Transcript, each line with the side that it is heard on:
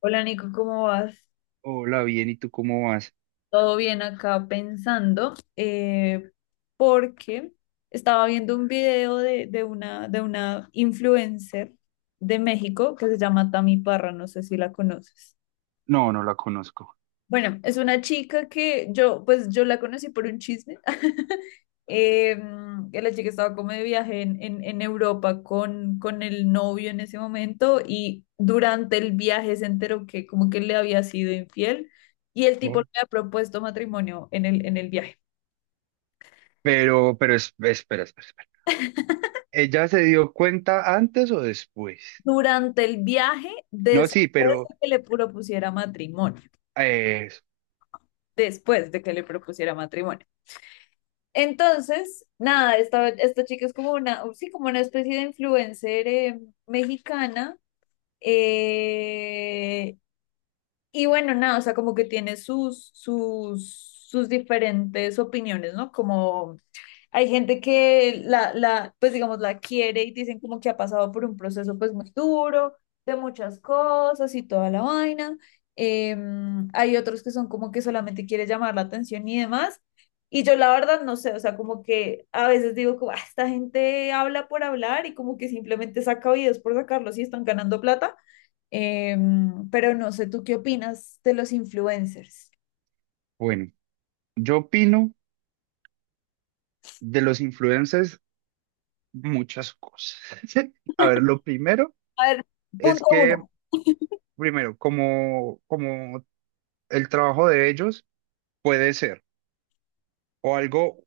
left: Hola Nico, ¿cómo vas?
right: Hola, bien, ¿y tú cómo vas?
left: Todo bien acá pensando, porque estaba viendo un video de una influencer de México que se llama Tami Parra, no sé si la conoces.
right: No, no la conozco.
left: Bueno, es una chica que yo, pues yo la conocí por un chisme. Eh, que la chica estaba como de viaje en Europa con el novio en ese momento y durante el viaje se enteró que como que le había sido infiel y el tipo le
right: ¿No?
left: había propuesto matrimonio en el viaje.
right: Pero espera, espera. ¿Ella se dio cuenta antes o después?
left: Durante el viaje,
right: No, sí,
left: después
right: pero
left: de que le propusiera matrimonio,
right: eh,
left: después de que le propusiera matrimonio. Entonces, nada, esta chica es como una, sí, como una especie de influencer mexicana. eh, y bueno, nada, o sea, como que tiene sus diferentes opiniones, ¿no? Como hay gente que la pues digamos, la quiere y dicen como que ha pasado por un proceso pues muy duro, de muchas cosas y toda la vaina. Hay otros que son como que solamente quiere llamar la atención y demás. Y yo la verdad no sé, o sea, como que a veces digo como, "Ah, esta gente habla por hablar y como que simplemente saca videos por sacarlos y están ganando plata. Pero no sé, ¿tú qué opinas de los influencers?
right: bueno, yo opino de los influencers muchas cosas. A ver, lo primero
left: A ver,
right: es
left: punto
right: que,
left: uno.
right: primero, como el trabajo de ellos puede ser o algo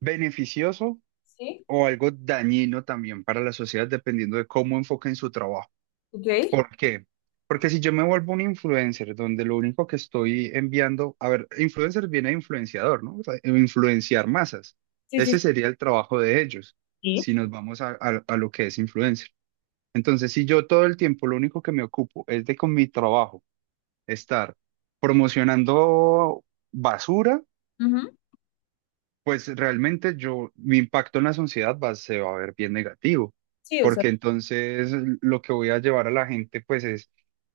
right: beneficioso
left: Sí,
right: o algo dañino también para la sociedad, dependiendo de cómo enfoquen su trabajo.
left: ok.
right: ¿Por qué? Porque si yo me vuelvo un influencer donde lo único que estoy enviando, a ver, influencer viene de influenciador, ¿no? O sea, influenciar masas.
left: Sí, sí,
right: Ese
left: sí.
right: sería el trabajo de ellos,
left: Sí.
right: si nos vamos a, a lo que es influencer. Entonces, si yo todo el tiempo lo único que me ocupo es de con mi trabajo estar promocionando basura,
left: Ujú.
right: pues realmente yo, mi impacto en la sociedad va, se va a ver bien negativo,
left: Sí, o sea,
right: porque entonces lo que voy a llevar a la gente pues es,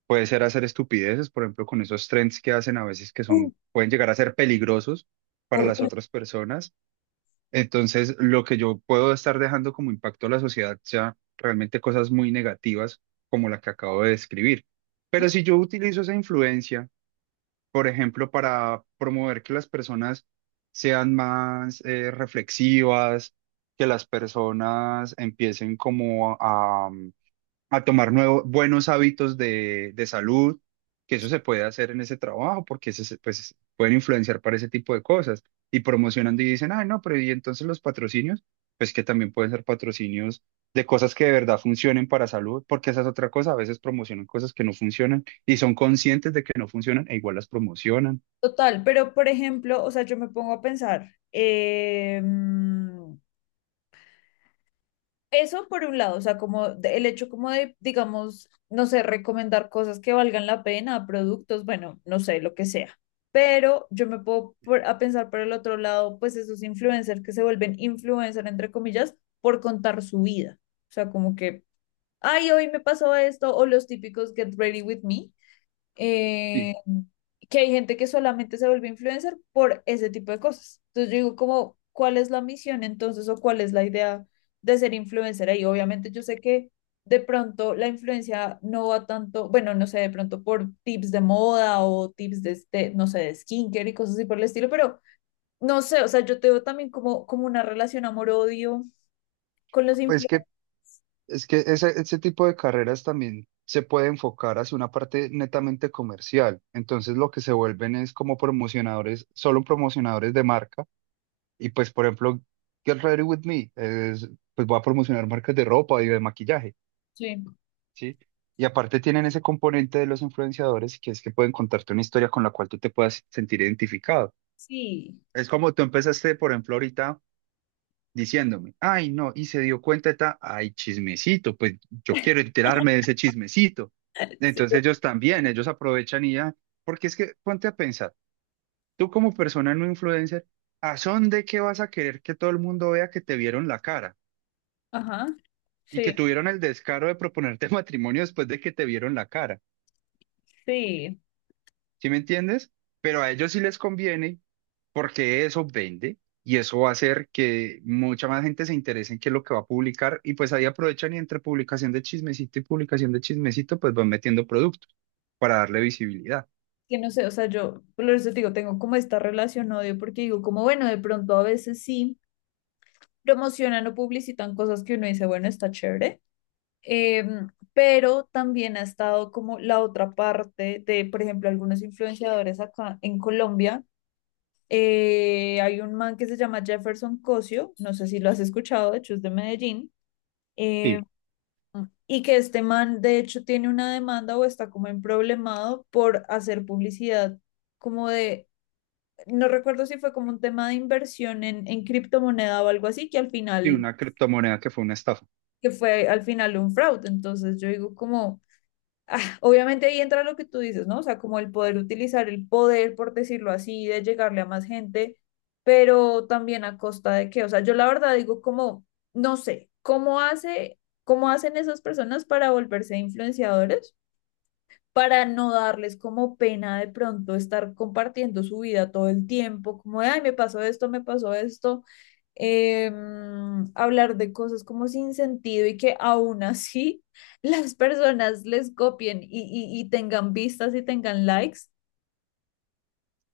right: puede ser hacer estupideces, por ejemplo, con esos trends que hacen a veces que
left: uh,
right: son, pueden llegar a ser peligrosos para las
left: horrible.
right: otras personas. Entonces lo que yo puedo estar dejando como impacto a la sociedad ya realmente cosas muy negativas como la que acabo de describir.
left: ¿No?
right: Pero si yo utilizo esa influencia por ejemplo, para promover que las personas sean más reflexivas, que las personas empiecen como a tomar nuevos, buenos hábitos de salud, que eso se puede hacer en ese trabajo, porque pues, pueden influenciar para ese tipo de cosas. Y promocionando y dicen, ah, no, pero y entonces los patrocinios, pues que también pueden ser patrocinios de cosas que de verdad funcionen para salud, porque esa es otra cosa, a veces promocionan cosas que no funcionan y son conscientes de que no funcionan e igual las promocionan.
left: Total, pero por ejemplo, o sea, yo me pongo a pensar, eso por un lado, o sea, como de- el hecho como de, digamos, no sé, recomendar cosas que valgan la pena, productos, bueno, no sé, lo que sea. Pero yo me puedo por- a pensar por el otro lado, pues esos influencers que se vuelven influencer, entre comillas, por contar su vida. O sea, como que, ay, hoy me pasó esto, o los típicos Get Ready With Me,
right: Sí,
left: eh, que hay gente que solamente se vuelve influencer por ese tipo de cosas. Entonces yo digo como, ¿cuál es la misión entonces o cuál es la idea de ser influencer ahí? Obviamente yo sé que de pronto la influencia no va tanto, bueno, no sé, de pronto por tips de moda o tips de, este, no sé, de skincare y cosas así por el estilo, pero no sé, o sea, yo te veo también como, como una relación amor-odio con los
right: pues
left: influencers.
right: que es que ese tipo de carreras también se puede enfocar hacia una parte netamente comercial. Entonces lo que se vuelven es como promocionadores, solo promocionadores de marca. Y pues, por ejemplo, Get Ready With Me, es, pues va a promocionar marcas de ropa y de maquillaje,
left: Sí,
right: ¿sí? Y aparte tienen ese componente de los influenciadores que es que pueden contarte una historia con la cual tú te puedas sentir identificado.
left: sí,
right: Es como tú empezaste, por ejemplo, ahorita diciéndome, ay, no, y se dio cuenta, ay, chismecito, pues yo quiero enterarme de ese chismecito.
left: sí.
right: Entonces ellos también, ellos aprovechan y ya, porque es que ponte a pensar, tú como persona no influencer, ¿a son de qué vas a querer que todo el mundo vea que te vieron la cara
left: Ajá,
right: y que
left: sí,
right: tuvieron el descaro de proponerte matrimonio después de que te vieron la cara?
left: sí.
right: ¿Sí me entiendes? Pero a ellos sí les conviene porque eso vende y eso va a hacer que mucha más gente se interese en qué es lo que va a publicar y pues ahí aprovechan y entre publicación de chismecito y publicación de chismecito pues van metiendo productos para darle visibilidad.
left: Que no sé, o sea, yo, por eso te digo, tengo como esta relación odio, porque digo, como bueno, de pronto a veces sí promocionan o publicitan cosas que uno dice, bueno, está chévere, pero también ha estado como la otra parte de, por ejemplo, algunos influenciadores acá en Colombia. Hay un man que se llama Jefferson Cosio, no sé si lo has escuchado, de hecho es de Medellín, em,
right: Sí,
left: y que este man de hecho tiene una demanda o está como en problemado por hacer publicidad como de no recuerdo si fue como un tema de inversión en criptomoneda o algo así, que al
right: sí,
left: final,
right: una criptomoneda que fue una estafa.
left: que fue al final un fraude. Entonces yo digo como, ah, obviamente ahí entra lo que tú dices, ¿no? O sea, como el poder utilizar el poder, por decirlo así, de llegarle a más gente, pero también a costa de qué. O sea, yo la verdad digo como, no sé, ¿cómo hace, cómo hacen esas personas para volverse influenciadores? Para no darles como pena de pronto estar compartiendo su vida todo el tiempo, como, de, ay, me pasó esto, hablar de cosas como sin sentido y que aún así las personas les copien y y tengan vistas y tengan likes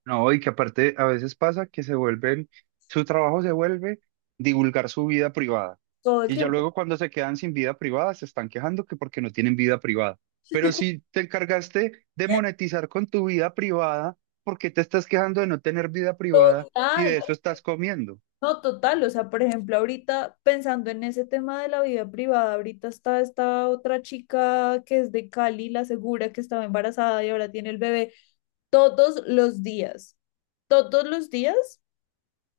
right: No, y que aparte a veces pasa que se vuelven, su trabajo se vuelve divulgar su vida privada.
left: todo el
right: Y ya
left: tiempo.
right: luego cuando se quedan sin vida privada, se están quejando que porque no tienen vida privada. Pero si te encargaste de monetizar con tu vida privada, ¿por qué te estás quejando de no tener vida privada si
left: Total,
right: de eso estás comiendo?
left: no total. O sea, por ejemplo, ahorita pensando en ese tema de la vida privada, ahorita está esta otra chica que es de Cali, la segura que estaba embarazada y ahora tiene el bebé todos los días. Todos los días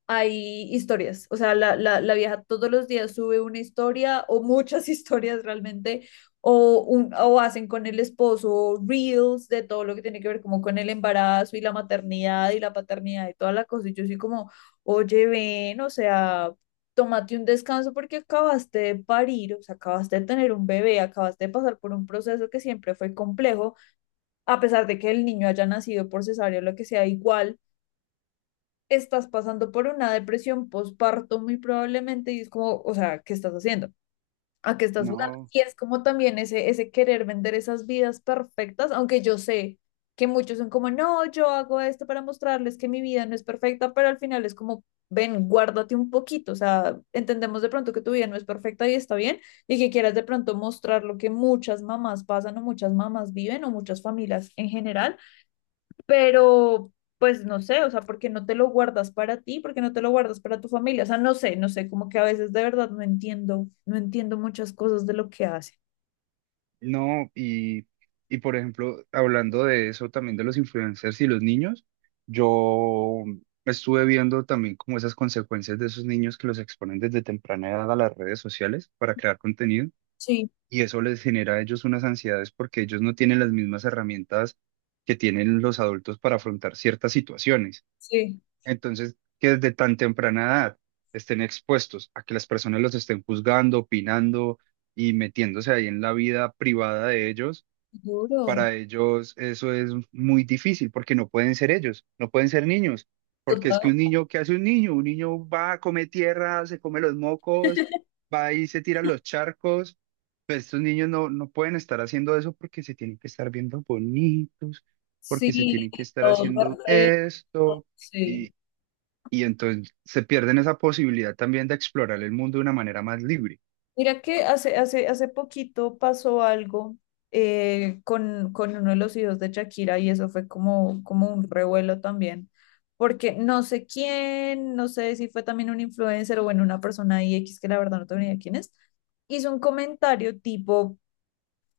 left: hay historias, o sea, la vieja todos los días sube una historia o muchas historias realmente, o, un, o hacen con el esposo reels de todo lo que tiene que ver como con el embarazo y la maternidad y la paternidad y toda la cosa. Y yo soy como, oye, ven, o sea, tómate un descanso porque acabaste de parir, o sea, acabaste de tener un bebé, acabaste de pasar por un proceso que siempre fue complejo, a pesar de que el niño haya nacido por cesárea o lo que sea, igual estás pasando por una depresión postparto muy probablemente y es como, o sea, ¿qué estás haciendo? ¿A qué estás jugando?
right: No.
left: Y es como también ese querer vender esas vidas perfectas, aunque yo sé que muchos son como, no, yo hago esto para mostrarles que mi vida no es perfecta, pero al final es como, ven, guárdate un poquito, o sea, entendemos de pronto que tu vida no es perfecta y está bien, y que quieras de pronto mostrar lo que muchas mamás pasan o muchas mamás viven o muchas familias en general, pero pues no sé, o sea, ¿por qué no te lo guardas para ti? ¿Por qué no te lo guardas para tu familia? O sea, no sé, no sé, como que a veces de verdad no entiendo, no entiendo muchas cosas de lo que hace.
right: No, y por ejemplo, hablando de eso también de los influencers y los niños, yo estuve viendo también como esas consecuencias de esos niños que los exponen desde temprana edad a las redes sociales para crear contenido
left: Sí,
right: y eso les genera a ellos unas ansiedades porque ellos no tienen las mismas herramientas que tienen los adultos para afrontar ciertas situaciones.
left: sí,
right: Entonces, que desde tan temprana edad estén expuestos a que las personas los estén juzgando, opinando y metiéndose ahí en la vida privada de ellos
left: duro,
right: para ellos eso es muy difícil porque no pueden ser ellos, no pueden ser niños, porque es que
left: total.
right: un niño, ¿qué hace un niño? Un niño va, come tierra, se come los mocos, va y se tira a los charcos. Pues estos niños no, no pueden estar haciendo eso porque se tienen que estar viendo bonitos, porque se
left: Sí,
right: tienen que estar
left: todo
right: haciendo
left: perfecto,
right: esto y,
left: sí.
right: y entonces se pierden esa posibilidad también de explorar el mundo de una manera más libre.
left: Mira que hace hace poquito pasó algo con uno de los hijos de Shakira y eso fue como, como un revuelo también, porque no sé quién, no sé si fue también un influencer o bueno, una persona ahí X que la verdad no tengo ni idea quién es, hizo un comentario tipo,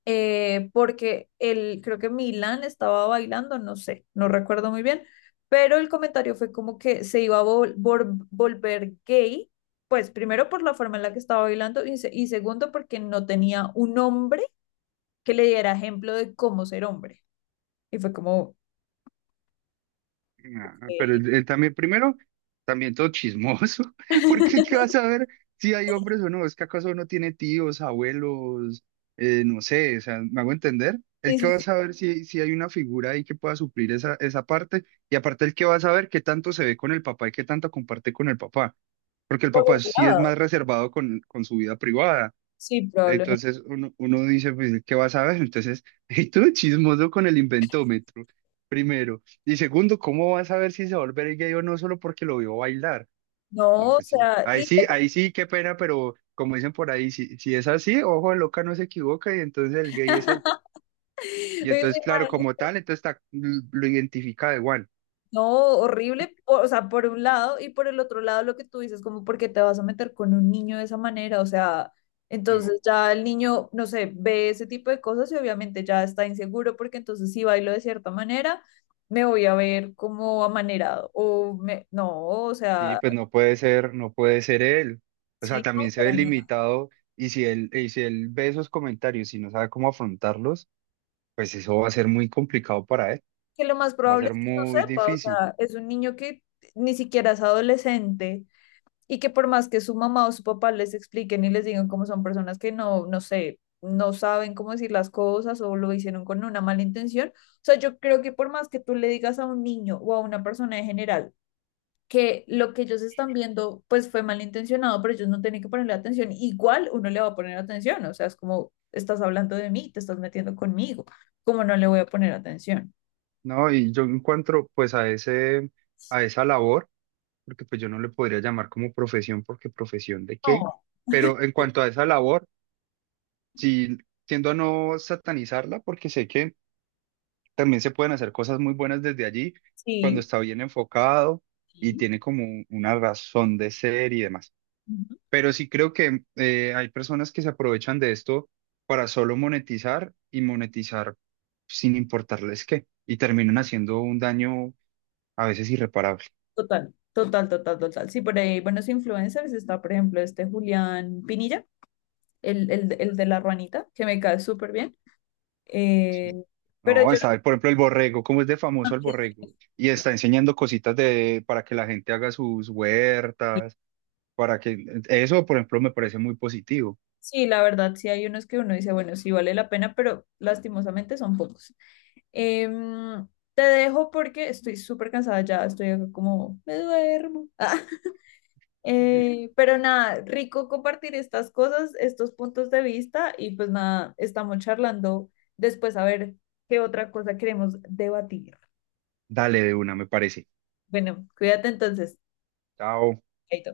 left: porque el, creo que Milán estaba bailando, no sé, no recuerdo muy bien, pero el comentario fue como que se iba a volver gay, pues primero por la forma en la que estaba bailando y, se- y segundo porque no tenía un hombre que le diera ejemplo de cómo ser hombre. Y fue como, "Ok,
right: Ah, pero
left: sí,
right: él también, primero, también todo chismoso, porque ¿qué vas a ver si hay hombres o no? ¿Es que acaso uno tiene tíos, abuelos, no sé, o sea, me hago entender? ¿El
left: sí,
right: que va a
left: sí,
right: saber si, si hay una figura ahí que pueda suplir esa parte? Y aparte, el que va a saber qué tanto se ve con el papá y qué tanto comparte con el papá, porque el
left: por
right: papá
left: un
right: sí es
left: lado,
right: más reservado con su vida privada.
left: sí, probablemente.
right: Entonces uno dice, pues, ¿qué vas a ver? Entonces, y tú chismoso con el inventómetro, primero. Y segundo, ¿cómo vas a ver si se va a volver gay o no solo porque lo vio bailar? No,
left: No, o
right: pues sí.
left: sea,
right: Ahí
left: y
right: sí, ahí sí, qué pena, pero como dicen por ahí, si, si es así, ojo, de loca no se equivoca y entonces el gay es él. Y entonces, claro, como tal, lo identifica de Juan.
left: no, horrible, o sea, por un lado y por el otro lado lo que tú dices, como porque te vas a meter con un niño de esa manera, o sea,
right: No,
left: entonces ya el niño, no sé, ve ese tipo de cosas y obviamente ya está inseguro porque entonces si bailo de cierta manera, me voy a ver como amanerado o me, no, o
right: sí,
left: sea,
right: pues no puede ser, no puede ser él. O sea,
left: sí, no,
right: también se ve
left: para nada.
right: limitado y si él ve esos comentarios y no sabe cómo afrontarlos. Pues eso va a ser muy complicado para él,
left: Que lo más
right: va a
left: probable
right: ser
left: es que no
right: muy
left: sepa, o
right: difícil,
left: sea, es un niño que ni siquiera es adolescente y que por más que su mamá o su papá les expliquen y les digan cómo son personas que no, no sé, no saben cómo decir las cosas o lo hicieron con una mala intención, o sea, yo creo que por más que tú le digas a un niño o a una persona en general que lo que ellos están viendo pues fue malintencionado, pero ellos no tienen que ponerle atención, igual uno le va a poner atención, o sea, es como estás hablando de mí, te estás metiendo conmigo, cómo no le voy a poner atención.
right: ¿no? Y yo encuentro pues a ese, a esa labor, porque pues yo no le podría llamar como profesión, porque profesión de qué,
left: No,
right: pero en cuanto a esa labor, sí tiendo a no satanizarla, porque sé que también se pueden hacer cosas muy buenas desde allí, cuando
left: sí,
right: está bien enfocado y
left: sí.
right: tiene como una razón de ser y demás. Pero sí creo que hay personas que se aprovechan de esto para solo monetizar y monetizar sin importarles qué, y terminan haciendo un daño a veces irreparable.
left: Total, total, total, total. Sí, por ahí buenos influencers está, por ejemplo, este Julián Pinilla, el de la ruanita, que me cae súper bien. Eh,
right: Sí.
left: pero
right: No,
left: yo
right: está, por ejemplo, el borrego, ¿cómo es de famoso el
left: también,
right: borrego? Y está enseñando cositas de, para que la gente haga sus
left: sí,
right: huertas, para que eso, por ejemplo, me parece muy positivo.
left: sí, la verdad, sí hay unos que uno dice, bueno, sí vale la pena, pero lastimosamente son pocos. Em, Te dejo porque estoy súper cansada ya, estoy acá como, me duermo. Pero nada, rico compartir estas cosas, estos puntos de vista y pues nada, estamos charlando después a ver qué otra cosa queremos debatir.
right: Dale de una, me parece.
left: Bueno, cuídate entonces.
right: Chao.
left: Chaito.